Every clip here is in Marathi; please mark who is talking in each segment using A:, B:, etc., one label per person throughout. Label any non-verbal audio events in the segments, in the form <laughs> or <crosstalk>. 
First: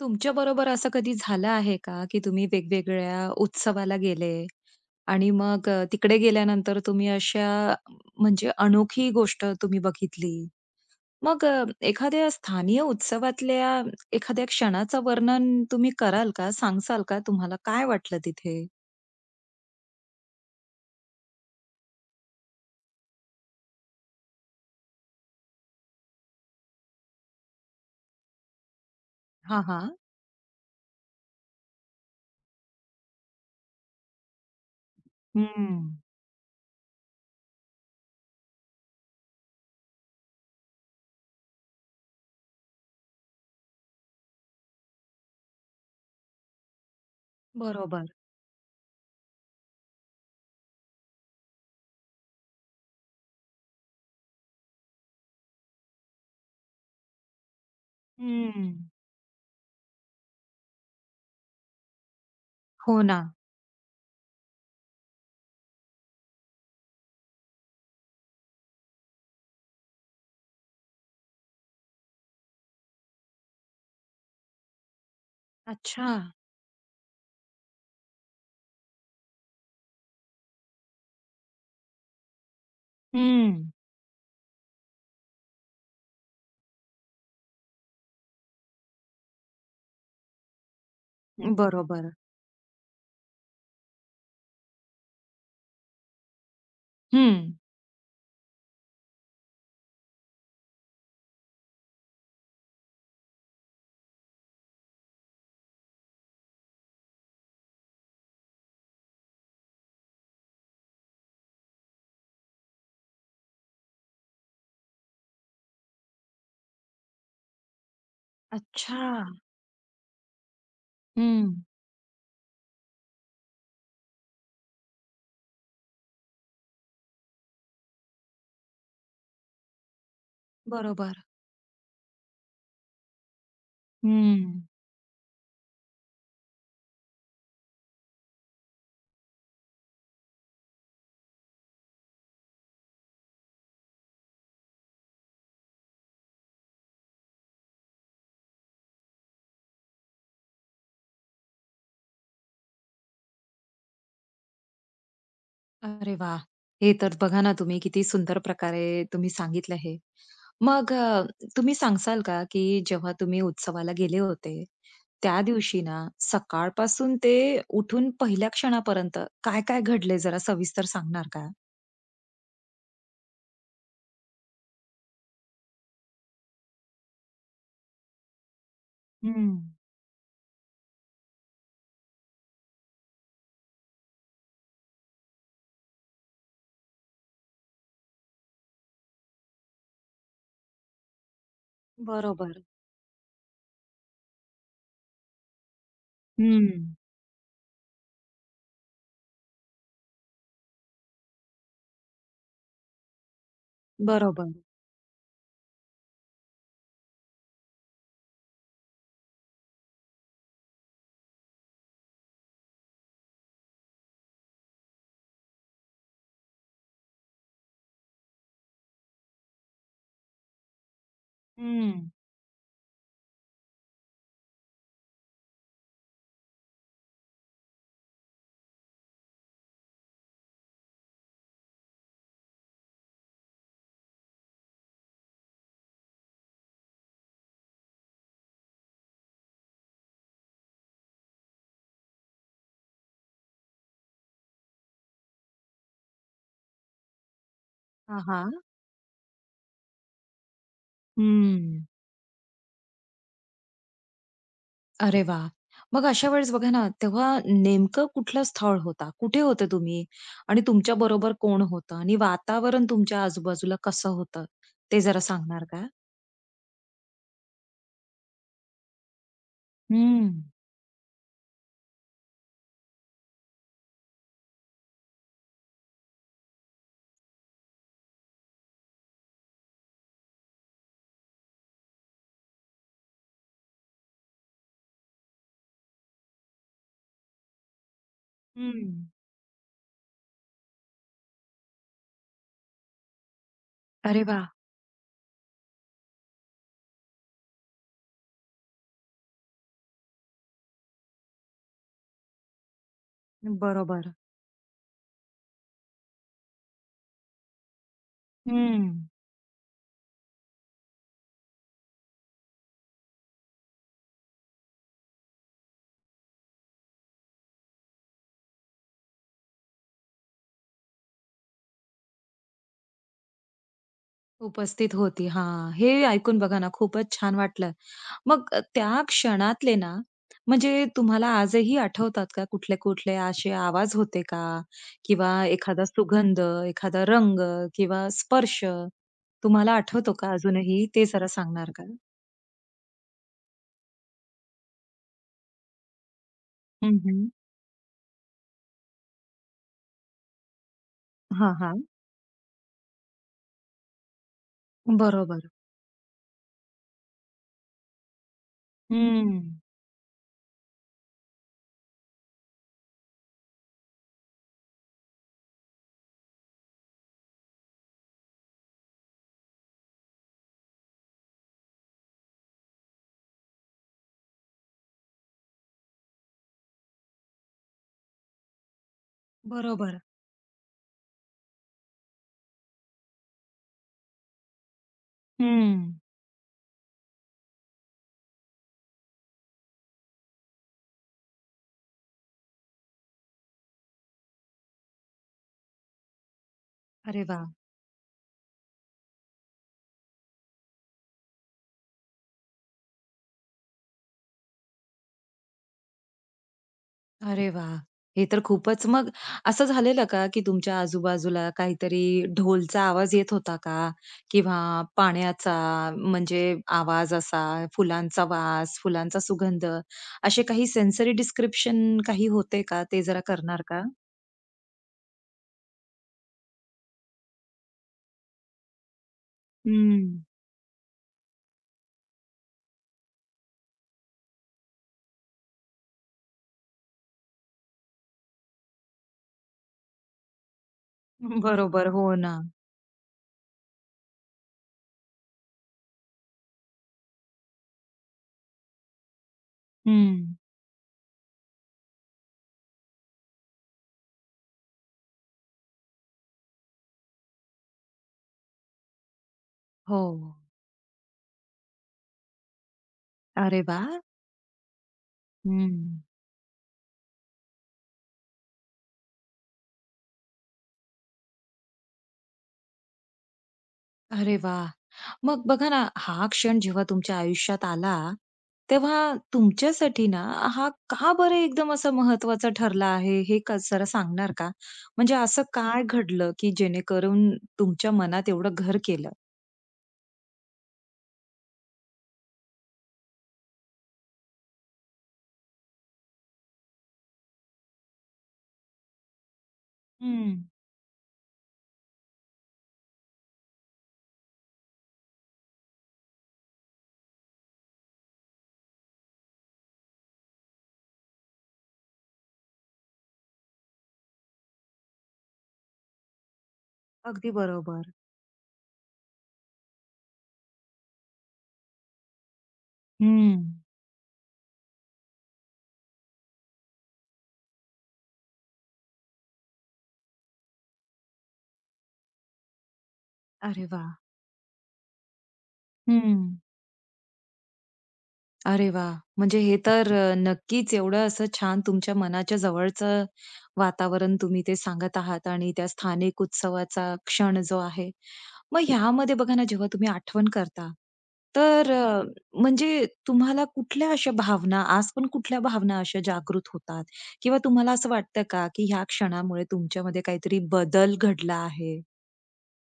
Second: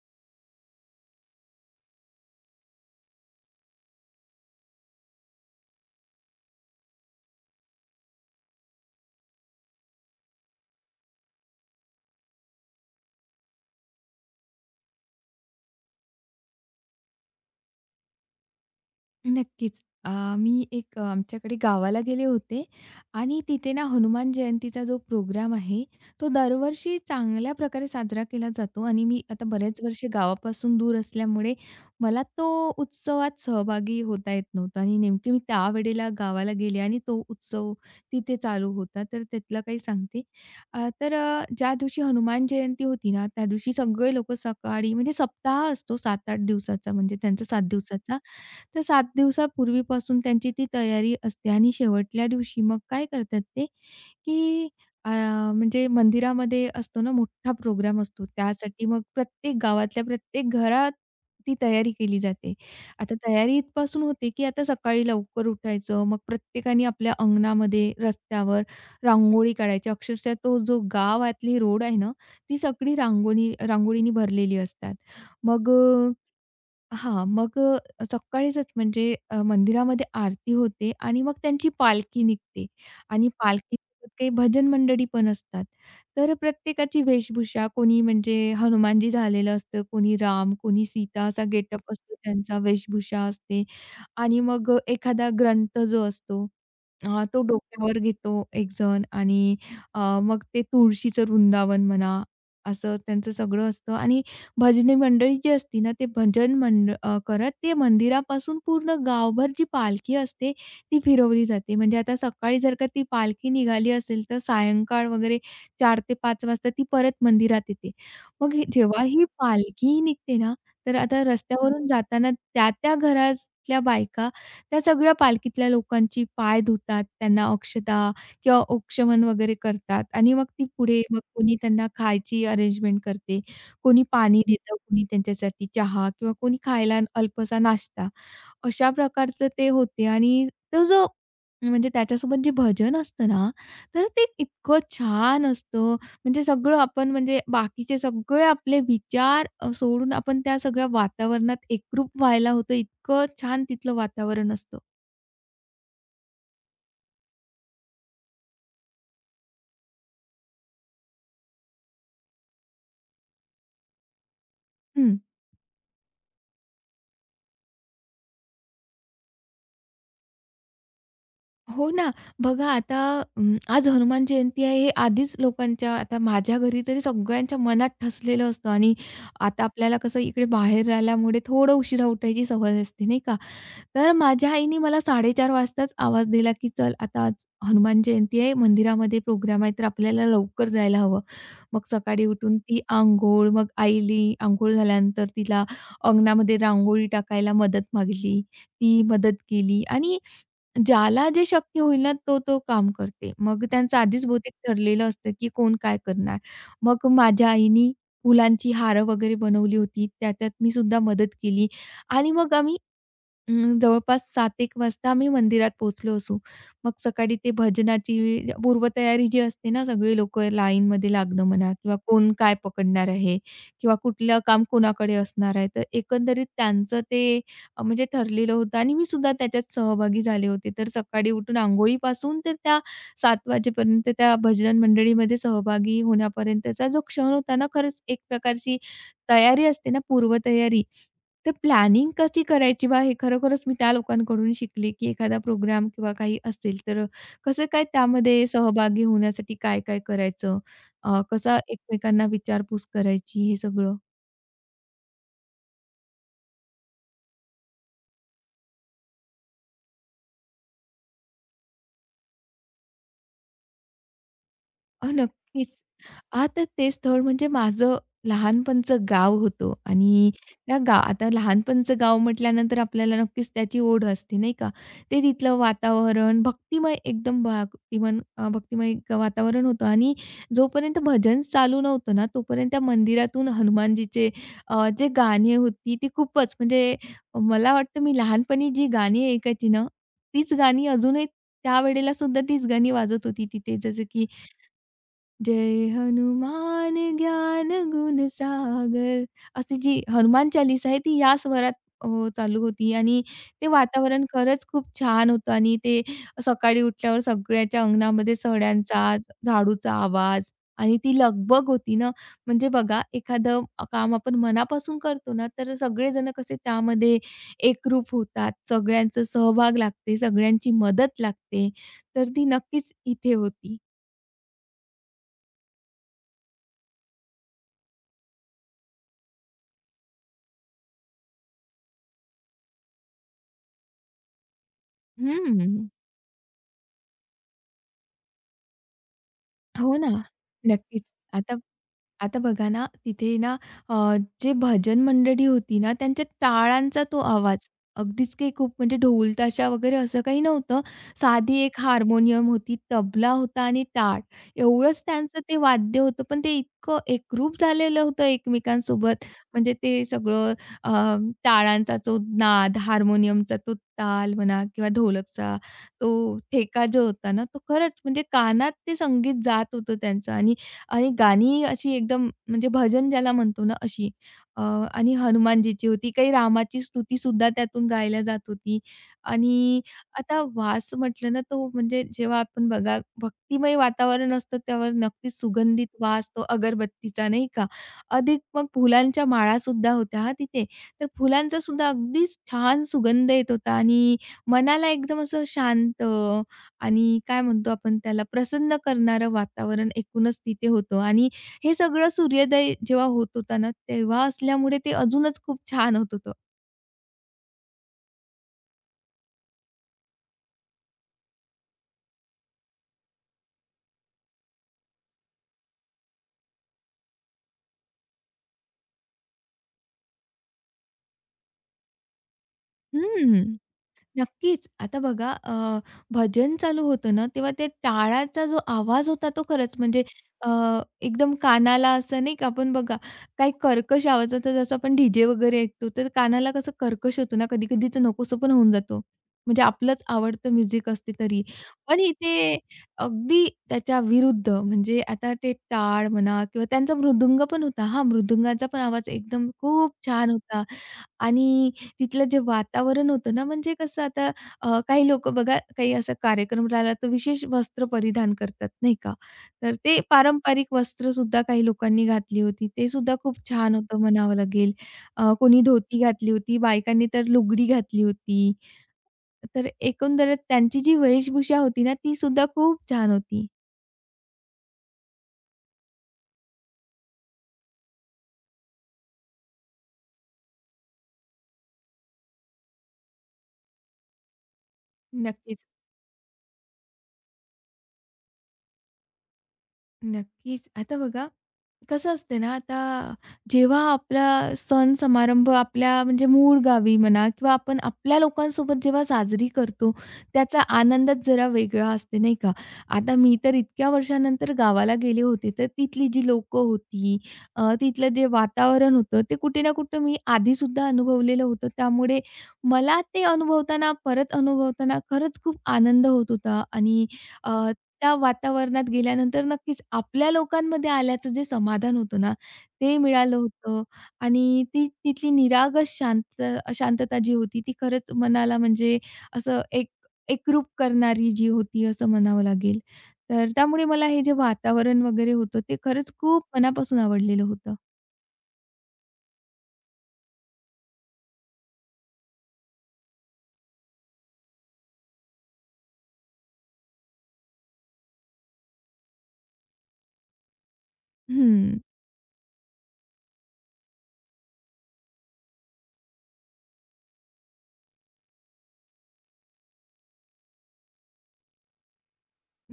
A: तुमच्या बरोबर असं कधी झालं आहे का, की तुम्ही वेगवेगळ्या उत्सवाला गेले आणि मग तिकडे गेल्यानंतर तुम्ही अशा म्हणजे अनोखी गोष्ट तुम्ही बघितली? मग एखाद्या स्थानीय उत्सवातल्या एखाद्या क्षणाचं वर्णन तुम्ही कराल का? सांगाल का? तुम्हाला काय वाटलं तिथे?
B: नक्कीच. अ, मी एक आमच्याकडे गावाला गेले होते आणि तिथे ना हनुमान जयंतीचा जो प्रोग्राम आहे, तो दरवर्षी चांगल्या प्रकारे साजरा केला जातो आणि मी आता
A: हां,
B: बरेच
A: हां.
B: वर्ष गावापासून दूर असल्यामुळे मला तो उत्सवात सहभागी होता येत नव्हता आणि नेमकी मी
A: हं.
B: त्यावेळेला गावाला गेले आणि तो उत्सव तिथे चालू होता. तर त्यातलं काही सांगते. तर ज्या दिवशी हनुमान जयंती होती ना, त्या दिवशी सगळे लोकं सकाळी म्हणजे सप्ताह असतो 7-8 दिवसाचा म्हणजे त्यांचा 7
A: बरोबर.
B: दिवसाचा. तर 7 दिवसापूर्वीपासून त्यांची ती तयारी असते आणि शेवटल्या दिवशी मग काय करतात ते, की अ, म्हणजे मंदिरामध्ये असतो ना मोठा प्रोग्राम असतो.
A: हं.
B: त्यासाठी मग प्रत्येक गावातल्या प्रत्येक घरात ती तयारी केली जाते.
A: हो
B: आता
A: ना.
B: तयारी इथपासून होते, की आता सकाळी लवकर उठायचं, मग प्रत्येकाने आपल्या अंगणामध्ये, रस्त्यावर रांगोळी काढायची. अक्षरशः तो जो गावातली रोड आहे ना, ती सगळी रांगोळी रांगोळीनी भरलेली असतात. मग
A: अच्छा.
B: अ हां, मग अ, सकाळीचच म्हणजे मंदिरामध्ये आरती होते आणि मग त्यांची पालखी निघते आणि
A: हं.
B: पालखीसोबत काही भजन मंडळी पण असतात. तर प्रत्येकाची वेशभूषा कोणी म्हणजे हनुमानजी झालेलं असतं, कोणी राम, कोणी सीता असा गेटअप
A: बरोबर.
B: असतो त्यांचा, वेशभूषा असते आणि मग एखादा ग्रंथ जो असतो
A: हं.
B: तो डोक्यावर घेतो एकजण आणि मग ते तुळशीचं वृंदावन म्हणा, असं त्यांचं सगळं असतं आणि भजनी मंडळी जी असते ना, ते करत ते मंदिरापासून पूर्ण गावभर जी पालखी असते, ती फिरवली जाते. म्हणजे आता सकाळी जर का ती पालखी निघाली असेल, तर सायंकाळ वगैरे 4:00 ते 5:00 वाजता ती परत मंदिरात येते. मग हे
A: अच्छा.
B: जेव्हा ही पालखी निघते ना, तर आता
A: हं.
B: रस्त्यावरून जाताना त्या-त्या घरातल्या बायका, त्या सगळ्या पालखीतल्या लोकांची पाय धुतात, त्यांना अक्षता किंवा औक्षमन वगैरे करतात आणि मग ती पुढे मग
A: बरोबर.
B: कोणी त्यांना खायची अरेंजमेंट करते, कोणी पाणी
A: हं.
B: देतं, कोणी त्यांच्यासाठी चहा किंवा कोणी खायला अल्पसा नाश्ता. अशा प्रकारचं ते होते आणि तो जो म्हणजे त्याच्यासोबत जे भजन असतं ना, तर ते इतकं छान असतं. म्हणजे सगळं आपण म्हणजे बाकीचे सगळे आपले विचार सोडून आपण त्या सगळ्या वातावरणात एकरूप व्हायला होतं. इतकं छान तिथलं वातावरण असतं.
A: अरे वाह! हे तर बघा ना, तुम्ही किती सुंदर प्रकारे तुम्ही सांगितलं हे. मग तुम्ही सांगसाल का, की जेव्हा तुम्ही उत्सवाला गेले होते,
B: हं.
A: त्या दिवशी ना सकाळपासून ते उठून पहिल्या क्षणापर्यंत काय-काय घडले जरा सविस्तर सांगणार का?
B: हो ना. बघा आता आज हनुमान जयंती आहे हे आधीच लोकांच्या आता माझ्या घरी तरी सगळ्यांच्या मनात ठसलेलं असतं आणि
A: हं.
B: आता आपल्याला कसं इकडे बाहेर राहिल्यामुळे थोडं उशिरा उठायची सवय असते नाही का? तर माझ्या आईने मला 4:30 वाजताच आवाज दिला, की "चल आता आज हनुमान जयंती आहे, मंदिरामध्ये प्रोग्राम आहे तर आपल्याला लवकर जायला हवं." मग सकाळी उठून
A: बरोबर.
B: ती अंघोळ मग आईली अंघोळ झाल्यानंतर तिला अंगणामध्ये
A: हं.
B: रांगोळी टाकायला मदत मागितली. ती मदत केली आणि ज्याला जे शक्य होईल ना, तो काम करते. मग त्यांचं आधीच
A: बरोबर.
B: बहुतेक ठरलेलं असतं, की कोण काय करणार. मग माझ्या आईनी फुलांची हार वगैरे बनवली होती. त्याच्यात मी सुद्धा मदत केली आणि मग आम्ही जवळपास 7:00-1:00 वाजता आम्ही मंदिरात पोहोचलो असू. मग सकाळी ते भजनाची पूर्वतयारी जी असते ना, सगळी लोकं लाईनमध्ये लागणं म्हणा किंवा
A: हं.
B: कोण काय पकडणार आहे किंवा कुठलं काम कोणाकडे असणार आहे. तर एकंदरीत त्यांचं ते म्हणजे ठरलेलं होतं आणि मी सुद्धा त्याच्यात सहभागी झाले होते. तर सकाळी उठून अंघोळीपासून तर त्या 7:00 वाजेपर्यंत त्या भजन मंडळीमध्ये सहभागी होण्यापर्यंतचा जो क्षण होता ना, खरंच एक प्रकारची तयारी असते ना, पूर्वतयारी तर प्लॅनिंग कशी करायची बा, हे खरोखरच मी त्या लोकांकडून शिकले, की एखादा प्रोग्राम किंवा काही असेल, तर कसं काय
A: हां,
B: त्यामध्ये
A: हां.
B: सहभागी होण्यासाठी काय-काय करायचं? कसं एकमेकांना विचारपूस करायची हे सगळं?
A: अरे वाह! मग अशा वेळेस बघा ना, तेव्हा नेमकं कुठलं स्थळ होता? कुठे होते तुम्ही? आणि तुमच्याबरोबर कोण होतं? आणि वातावरण तुमच्या आजूबाजूला कसं होतं? ते जरा सांगणार
B: नक्कीच.
A: का?
B: हां, तर ते स्थळ म्हणजे माझं लहानपणचं गाव होतं
A: हं.
B: आणि त्या गा आता लहानपणचं गाव म्हटल्यानंतर आपल्याला नक्कीच त्याची ओढ असते, नाही का? ते तिथलं वातावरण भक्तिमय एकदम भक्तिमय वातावरण होतं आणि जोपर्यंत भजन चालू नव्हतं ना, तोपर्यंत त्या मंदिरातून हनुमानजीचे जे गाणी होती ती खूपच म्हणजे मला वाटतं मी लहानपणी जी
A: हं.
B: गाणी ऐकायची ना, तीच गाणी अजूनही त्यावेळेला सुद्धा तीच गाणी वाजत होती तिथे. जसं
A: अरे
B: की
A: वाह!
B: जय हनुमान ज्ञान गुण सागर अशी जी हनुमान चालीसा आहे ती या स्वरात अ, चालू होती आणि ते
A: बरोबर.
B: वातावरण खरंच खूप छान होतं आणि ते सकाळी उठल्यावर सगळ्याच्या अंगणामध्ये
A: हं.
B: सड्यांचा, झाडूचा आवाज आणि ती लगबग होती ना, म्हणजे बघा एखादं काम आपण मनापासून करतो ना, तर सगळेजण कसे त्यामध्ये एकरूप होतात. सगळ्यांचा सहभाग लागते, सगळ्यांची मदत लागते. तर ती नक्कीच इथे होती.
A: उपस्थित होती. हां. हे ऐकून बघा ना खूपच छान वाटलं. मग त्या क्षणातले ना म्हणजे तुम्हाला आजही आठवतात का कुठले-कुठले असे आवाज होते का? किंवा
B: हं.
A: एखादा सुगंध, एखादा रंग किंवा स्पर्श तुम्हाला
B: हो
A: आठवतो
B: ना.
A: का अजूनही?
B: नक्कीच.
A: ते जरा
B: आता
A: सांगणार का?
B: आता बघा ना, तिथे ना अ, जे भजन मंडळी होती ना, त्यांच्या
A: हं,
B: टाळांचा
A: हं.
B: तो आवाज, अगदीच काही खूप म्हणजे ढोल, ताशा वगैरे असं काही नव्हतं.
A: हां,
B: साधी एक
A: हां.
B: हार्मोनियम होती, तबला होता आणि टाळ. एवढंच त्यांचं
A: बरोबर.
B: ते वाद्य होतं, पण ते इतकं एकरूप झालेलं होतं एकमेकांसोबत.
A: हं.
B: म्हणजे ते सगळं अ, टाळांचा तो नाद, हार्मोनियमचा तो ताल म्हणा किंवा ढोलकचा तो ठेका जो होता ना, तो खरंच म्हणजे कानात ते संगीत जात होतं त्यांचं आणि आणि गाणी अशी एकदम म्हणजे भजन ज्याला म्हणतो ना अशी. अ, आणि हनुमानजीची होती. काही रामाची स्तुतीसुद्धा त्यातून गायला जात होती. आणि
A: बरोबर.
B: आता वास म्हटलं ना तो म्हणजे जेव्हा आपण बघा भक्तिमय वातावरण असतं त्यावर नक्कीच सुगंधित
A: हं.
B: वास तो अगरबत्तीचा नाही का? अधिक मग फुलांच्या माळासुद्धा होत्या हां तिथे. तर फुलांचासुद्धा अगदीच छान सुगंध येत होता आणि मनाला एकदम असं शांत आणि
A: अरे
B: काय
A: वाह!
B: म्हणतो आपण त्याला प्रसन्न करणारं वातावरण एकूणच तिथे होतं आणि हे सगळं सूर्योदय जेव्हा होत होता ना, तेव्हा असल्यामुळे ते अजूनच खूप छान होत होतं.
A: अरे वा, हे तर खूपच मग असं झालेलं का, की तुमच्या आजूबाजूला काहीतरी ढोलचा आवाज येत होता का? किंवा पाण्याचा म्हणजे आवाज असा, फुलांचा वास, फुलांचा सुगंध, असे काही सेन्सरी डिस्क्रिप्शन काही होते का? ते जरा
B: हं.
A: करणार का?
B: नक्कीच. आता बघा भजन चालू होतं ना, तेव्हा ते टाळाचा जो आवाज होता तो खरंच
A: हं.
B: म्हणजे अ, एकदम कानाला असं नाही का आपण बघा काही कर्कश आवाज होता जसं आपण डी-जे वगैरे ऐकतो, तर कानाला कसं कर्कश होतो ना कधी-कधी तर नकोसं पण होऊन जातो. म्हणजे आपलंच आवडतं म्युझिक असते तरी.
A: बरोबर.
B: पण
A: हो ना.
B: इथे अगदी त्याच्या विरुद्ध म्हणजे आता ते टाळ म्हणा किंवा त्यांचा मृदुंग पण होता. हां, मृदुंगाचा पण आवाज एकदम खूप छान
A: हं.
B: होता. आणि तिथलं जे वातावरण होतं ना, म्हणजे कसं आता काही लोकं बघा, काही असा कार्यक्रम राहिला तर विशेष वस्त्र परिधान करतात, नाही का? तर ते
A: हो.
B: पारंपरिक वस्त्रसुद्धा काही लोकांनी घातली होती. ते सुद्धा खूप
A: अरे
B: छान
A: वाह!
B: होतं म्हणावं लागेल. कोणी धोती
A: हं.
B: घातली होती, बायकांनी तर लुगडी घातली होती. तर एकंदरीत त्यांची जी वेशभूषा होती ना, ती सुद्धा खूप छान होती.
A: अरे वाह! मग बघा ना, हा क्षण जेव्हा तुमच्या आयुष्यात आला, तेव्हा तुमच्यासाठी ना हा का बरं एकदम असा महत्वाचा ठरला आहे, हे का जरा सांगणार का? म्हणजे असं
B: नक्कीच,
A: काय घडलं, की जेणेकरून तुमच्या मनात एवढं घर केलं?
B: नक्कीच. आता बघा कसं असते ना, आता जेव्हा आपला सण समारंभ आपल्या म्हणजे मूळ गावी म्हणा किंवा आपण आपल्या लोकांसोबत जेव्हा साजरी करतो,
A: हं.
B: त्याचा आनंदच जरा वेगळा असते, नाही का? आता मी तर इतक्या वर्षानंतर गावाला गेले होते, तर तिथली जी लोकं होती, तिथलं जे वातावरण होतं, ते कुठे ना कुठे मी आधीसुद्धा अनुभवलेलं होतं. त्यामुळे मला ते अनुभवताना, परत अनुभवताना खरंच खूप आनंद होत होता आणि
A: अगदी बरोबर.
B: त्या वातावरणात गेल्यानंतर नक्कीच आपल्या लोकांमध्ये आल्याचं जे समाधान होतं ना, ते मिळालं
A: हं.
B: होतं आणि ती तिथली निरागस शांत शांतता जी होती ती खरंच मनाला म्हणजे असं एक एकरूप करणारी जी होती असं म्हणावं लागेल. तर
A: अरे
B: त्यामुळे
A: वाह!
B: मला हे जे वातावरण वगैरे होतं ते खरंच
A: हं.
B: खूप मनापासून आवडलेलं होतं.
A: अरे वा, म्हणजे हे तर नक्कीच एवढं असं छान तुमच्या मनाच्या जवळचं वातावरण तुम्ही ते सांगत आहात आणि त्या स्थानिक उत्सवाचा क्षण जो आहे. मग ह्यामध्ये बघा ना, जेव्हा तुम्ही आठवण करता, तर
B: हं.
A: म्हणजे तुम्हाला कुठल्या अशा भावना, आज पण कुठल्या भावना अशा जागृत होतात? किंवा तुम्हाला असं वाटतं का, की ह्या क्षणामुळे तुमच्यामध्ये काहीतरी बदल घडला आहे?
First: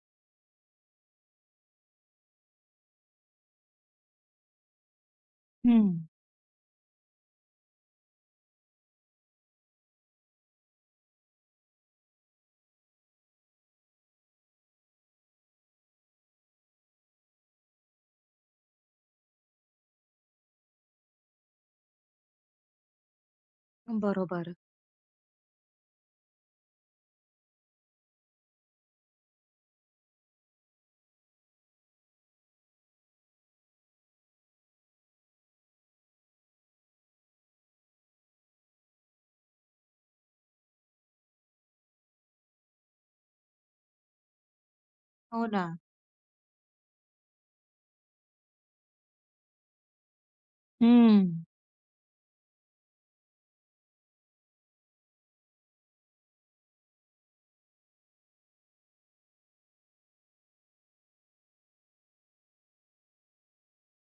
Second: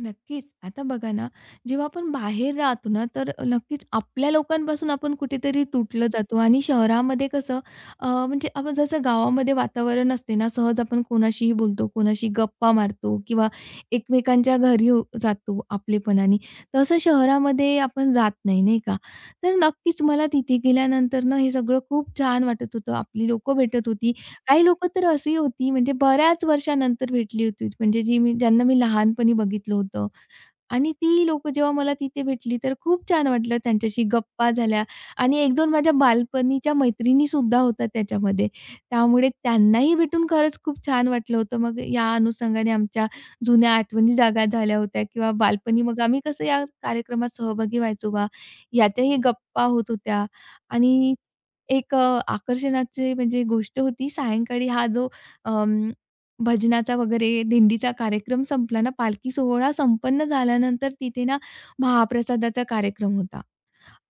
B: नक्कीच. आता बघा ना, जेव्हा आपण बाहेर राहतो ना, तर नक्कीच आपल्या लोकांपासून आपण कुठेतरी
A: हं.
B: तुटलं जातो आणि शहरामध्ये कसं म्हणजे आपण जसं गावामध्ये वातावरण असते ना, सहज आपण कोणाशीही बोलतो, कोणाशी गप्पा मारतो किंवा एकमेकांच्या घरी जातो आपलेपणाने. तसं शहरामध्ये आपण जात नाही, नाही का? तर नक्कीच मला तिथे गेल्यानंतर ना, हे सगळं खूप छान वाटत होतं. आपली लोकं भेटत होती.
A: बरोबर.
B: काही लोकं तर अशी होती म्हणजे बऱ्याच वर्षानंतर भेटली होती, म्हणजे जी मी ज्यांना मी लहानपणी बघितलं होतं. आणि ती लोकं जेव्हा मला तिथे भेटली, तर खूप छान वाटलं त्यांच्याशी गप्पा झाल्या आणि एक दोन माझ्या बालपणीच्या मैत्रिणीसुद्धा होत्या त्याच्यामध्ये. त्यामुळे त्यांनाही भेटून खरंच खूप छान वाटलं होतं. मग या अनुषंगाने आमच्या जुन्या आठवणी जागा झाल्या होत्या किंवा
A: हो ना.
B: बालपणी मग आम्ही कसं या कार्यक्रमात सहभागी व्हायचो बा, याच्याही गप्पा होत होत्या. आणि
A: हं.
B: एक आकर्षणाची म्हणजे गोष्ट होती सायंकाळी हा जो भजनाचा वगैरे दिंडीचा कार्यक्रम संपला ना, पालखी सोहळा संपन्न झाल्यानंतर तिथे ना, महाप्रसादाचा कार्यक्रम होता.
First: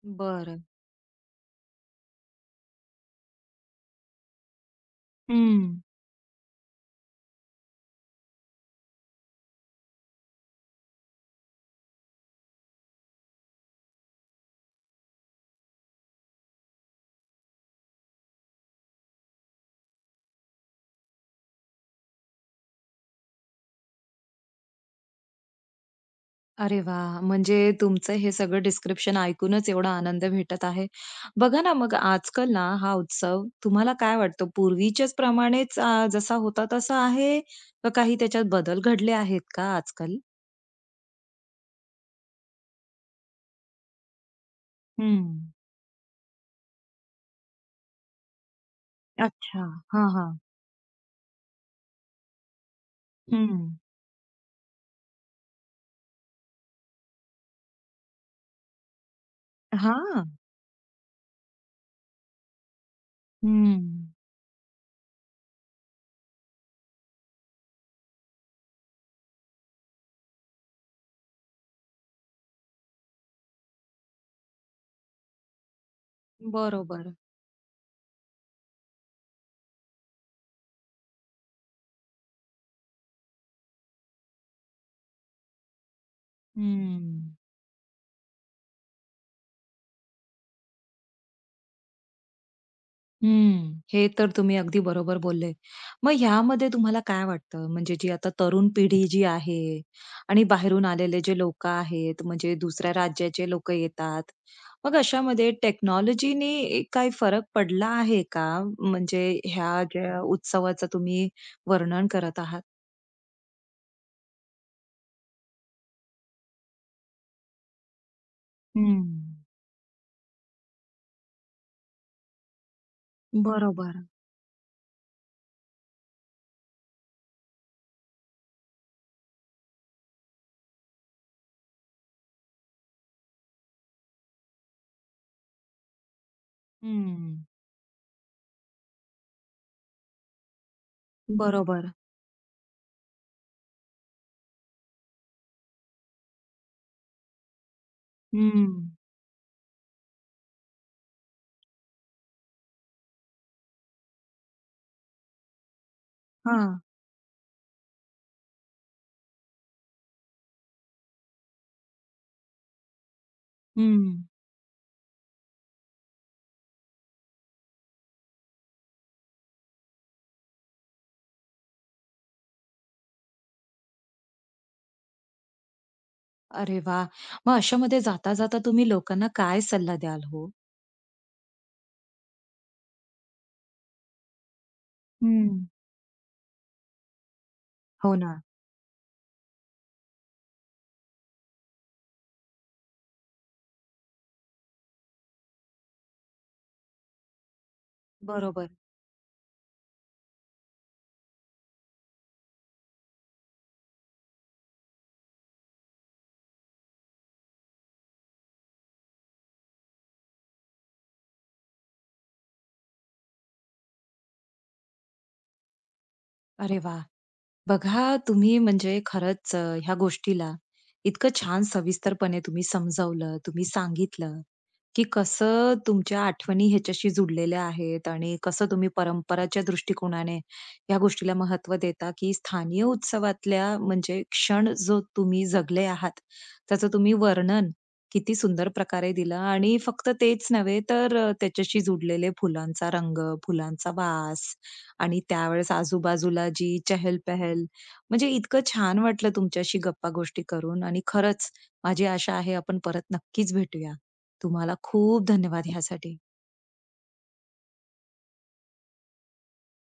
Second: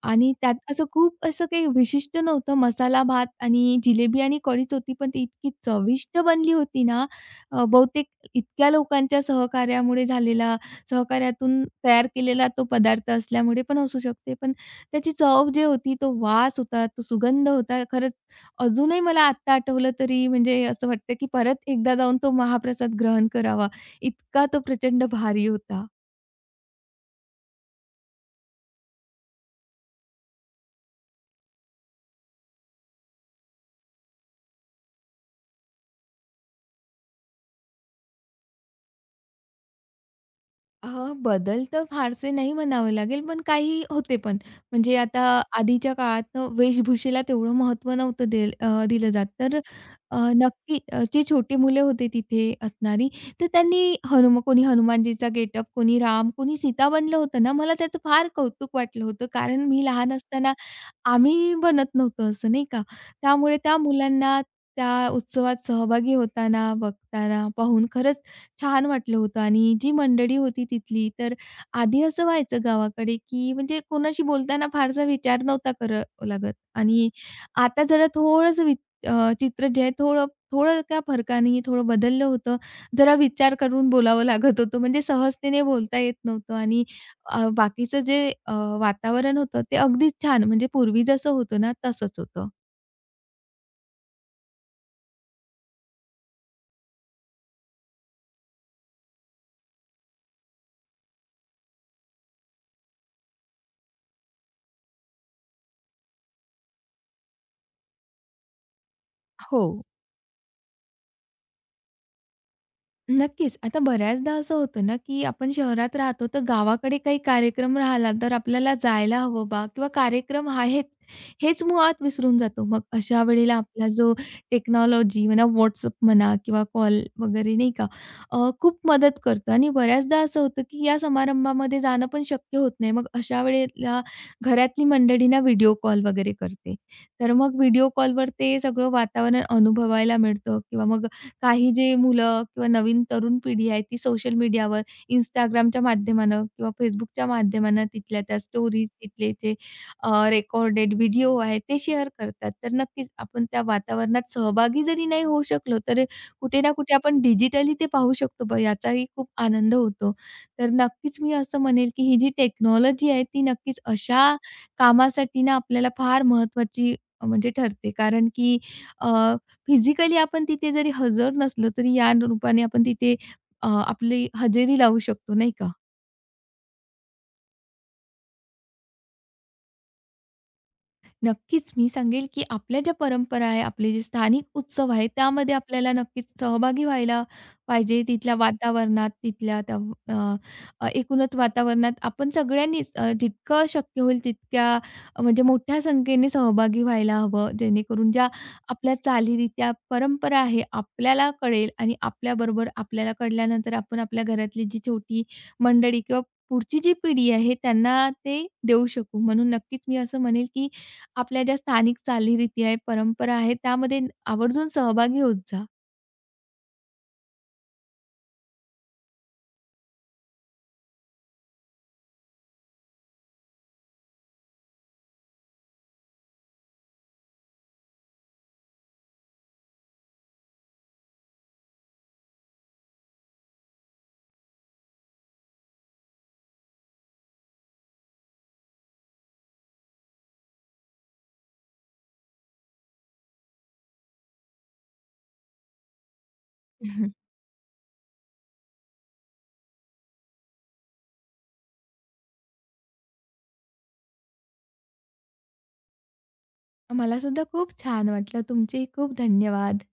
B: आणि त्यात
A: बरं.
B: असं खूप असं काही विशिष्ट नव्हतं. मसाला भात आणि जिलेबी आणि कढीच होती, पण ती इतकी
A: हं.
B: चविष्ट बनली होती ना, बहुतेक इतक्या लोकांच्या सहकार्यामुळे झालेला सहकार्यातून तयार केलेला तो पदार्थ असल्यामुळे पण असू शकते. पण त्याची चव जे होती, तो वास होता, तो सुगंध होता. खरंच अजूनही मला आत्ता आठवलं तरी म्हणजे असं वाटतं, की परत एकदा जाऊन तो महाप्रसाद ग्रहण करावा. इतका तो प्रचंड भारी होता.
A: अरे वा, म्हणजे तुमचं हे सगळं डिस्क्रिप्शन ऐकूनच एवढा आनंद भेटत आहे. बघा ना, मग आजकाल ना हा उत्सव तुम्हाला काय वाटतं पूर्वीच्याच प्रमाणेच जसा होता तसा आहे का काही त्याच्यात बदल घडले आहेत का आजकाल?
B: अ, बदल तर फारसे नाही म्हणावे लागेल, पण काही होते पण. म्हणजे आता
A: हं.
B: आधीच्या काळात वेशभूषेला तेवढं महत्त्व नव्हतं दिलं जात. तर
A: अच्छा. हां, हां.
B: जी छोटी मुले होती तिथे असणारी, तर
A: हं.
B: त्यांनी कोणी हनुमानजीचा गेटअप, कोणी राम, कोणी सीता बनलं होतं ना, मला त्याचं फार कौतुक वाटलं होतं. कारण मी लहान
A: हां.
B: असताना आम्ही बनत नव्हतो असं नाही का. त्यामुळे त्या
A: हं.
B: मुलांना त्या उत्सवात सहभागी होताना, बघताना, पाहून खरंच छान वाटलं होतं आणि जी मंडळी होती तिथली, तर आधी असं व्हायचं गावाकडे, की म्हणजे कोणाशी बोलताना फारसा विचार नव्हता करावा लागत आणि
A: बरोबर.
B: आता जरा चित्र जे आहे थोडं थोडं त्या फरकाने थोडं बदललं होतं. जरा विचार करून बोलावं लागत होतं, म्हणजे सहजतेने बोलता येत नव्हतं आणि
A: हं.
B: बाकीचं जे अ, वातावरण होतं ते अगदीच छान म्हणजे पूर्वी जसं होतं ना तसंच होतं.
A: हम्म. हे तर तुम्ही अगदी बरोबर बोलले. मग ह्यामध्ये तुम्हाला काय वाटतं? म्हणजे जी आता तरुण पिढी जी आहे आणि बाहेरून आलेले जे लोकं आहेत, म्हणजे दुसऱ्या राज्याचे लोकं येतात. मग अशामध्ये टेक्नॉलॉजीने काही फरक पडला आहे का? म्हणजे
B: हो.
A: ह्या ज्या उत्सवाचं तुम्ही वर्णन करत आहात?
B: नक्कीच. आता बऱ्याचदा असं होतं ना, की आपण शहरात राहतो, तर गावाकडे काही कार्यक्रम राहिला, तर आपल्याला जायला
A: हम्म.
B: हवं बा किंवा कार्यक्रम आहेत, हेच मुळात विसरून जातो. मग अशा वेळेला आपला
A: बरोबर.
B: जो टेक्नॉलॉजी म्हणा, WhatsApp म्हणा किंवा कॉल वगैरे नाही का, खूप मदत करतो आणि बऱ्याचदा असं होतं, की या समारंभामध्ये जाणं पण शक्य होत नाही. मग अशा वेळेला घरातली मंडळींना व्हिडिओ कॉल वगैरे करते. तर
A: हम्म.
B: मग व्हिडिओ कॉलवर ते सगळं वातावरण अनुभवायला मिळतं किंवा मग काही
A: बरोबर.
B: जे मुलं किंवा नवीन तरुण पिढी आहे ती सोशल मीडियावर Instagramच्या माध्यमानं किंवा Facebookच्या माध्यमानं तिथल्या त्या स्टोरीज,
A: हम्म.
B: तिथले जे रेकॉर्डेड व्हिडिओ आहेत ते शेअर करतात. तर नक्कीच आपण त्या वातावरणात सहभागी जरी नाही होऊ शकलो, तर कुठे ना
A: हां.
B: कुठे आपण डिजिटली ते पाहू शकतो बघ याचाही खूप आनंद होतो. तर नक्कीच मी असं म्हणेल, की ही जी टेक्नॉलॉजी आहे ती नक्कीच
A: हम्म.
B: अशा कामासाठी ना आपल्याला फार महत्त्वाची म्हणजे ठरते. कारण की फिजिकली आपण तिथे जरी हजर नसलो, तरी या रूपाने आपण तिथे आपली हजेरी लावू शकतो, नाही का?
A: अरे वाह! मग अशामध्ये जाता-जाता तुम्ही लोकांना काय सल्ला द्याल हो?
B: नक्कीच, मी सांगेल की आपल्या ज्या परंपरा आहे, आपले जे स्थानिक उत्सव आहे, त्यामध्ये
A: हं.
B: आपल्याला नक्कीच सहभागी व्हायला पाहिजे.
A: हो
B: तिथल्या
A: ना.
B: वातावरणात, तिथल्या त्या अ, अ, एकूणच वातावरणात आपण सगळ्यांनीच जितकं शक्य होईल तितक्या म्हणजे मोठ्या संख्येने सहभागी व्हायला हवं. जेणेकरून ज्या
A: बरोबर.
B: आपल्या चालीरीत्या, परंपरा आहे, आपल्याला कळेल आणि आपल्याबरोबर आपल्याला कळल्यानंतर आपण आपल्या घरातली जी छोटी मंडळी किंवा पुढची जी पिढी आहे, त्यांना ते देऊ शकू. म्हणून नक्कीच मी असं म्हणेल की आपल्या ज्या स्थानिक चालीरीती आहे, परंपरा आहे, त्यामध्ये आवर्जून सहभागी होत जा.
A: अरे वा, बघा तुम्ही म्हणजे खरंच ह्या गोष्टीला इतकं छान सविस्तरपणे तुम्ही समजावलं, तुम्ही सांगितलं, की कसं तुमच्या आठवणी ह्याच्याशी जुडलेल्या आहेत आणि कसं तुम्ही परंपराच्या दृष्टिकोनाने या गोष्टीला महत्त्व देता, की स्थानीय उत्सवातल्या म्हणजे क्षण जो तुम्ही जगले आहात, त्याचं तुम्ही वर्णन किती सुंदर प्रकारे दिलं आणि फक्त तेच नव्हे तर त्याच्याशी जुडलेले फुलांचा रंग, फुलांचा वास आणि त्यावेळेस आजूबाजूला जी
B: <laughs>
A: चहल-पहल, म्हणजे इतकं छान वाटलं तुमच्याशी गप्पा-गोष्टी करून आणि खरंच माझी आशा आहे आपण परत नक्कीच भेटूया. तुम्हाला खूप धन्यवाद ह्यासाठी.
B: मला सुद्धा खूप छान वाटलं. तुमचे खूप धन्यवाद.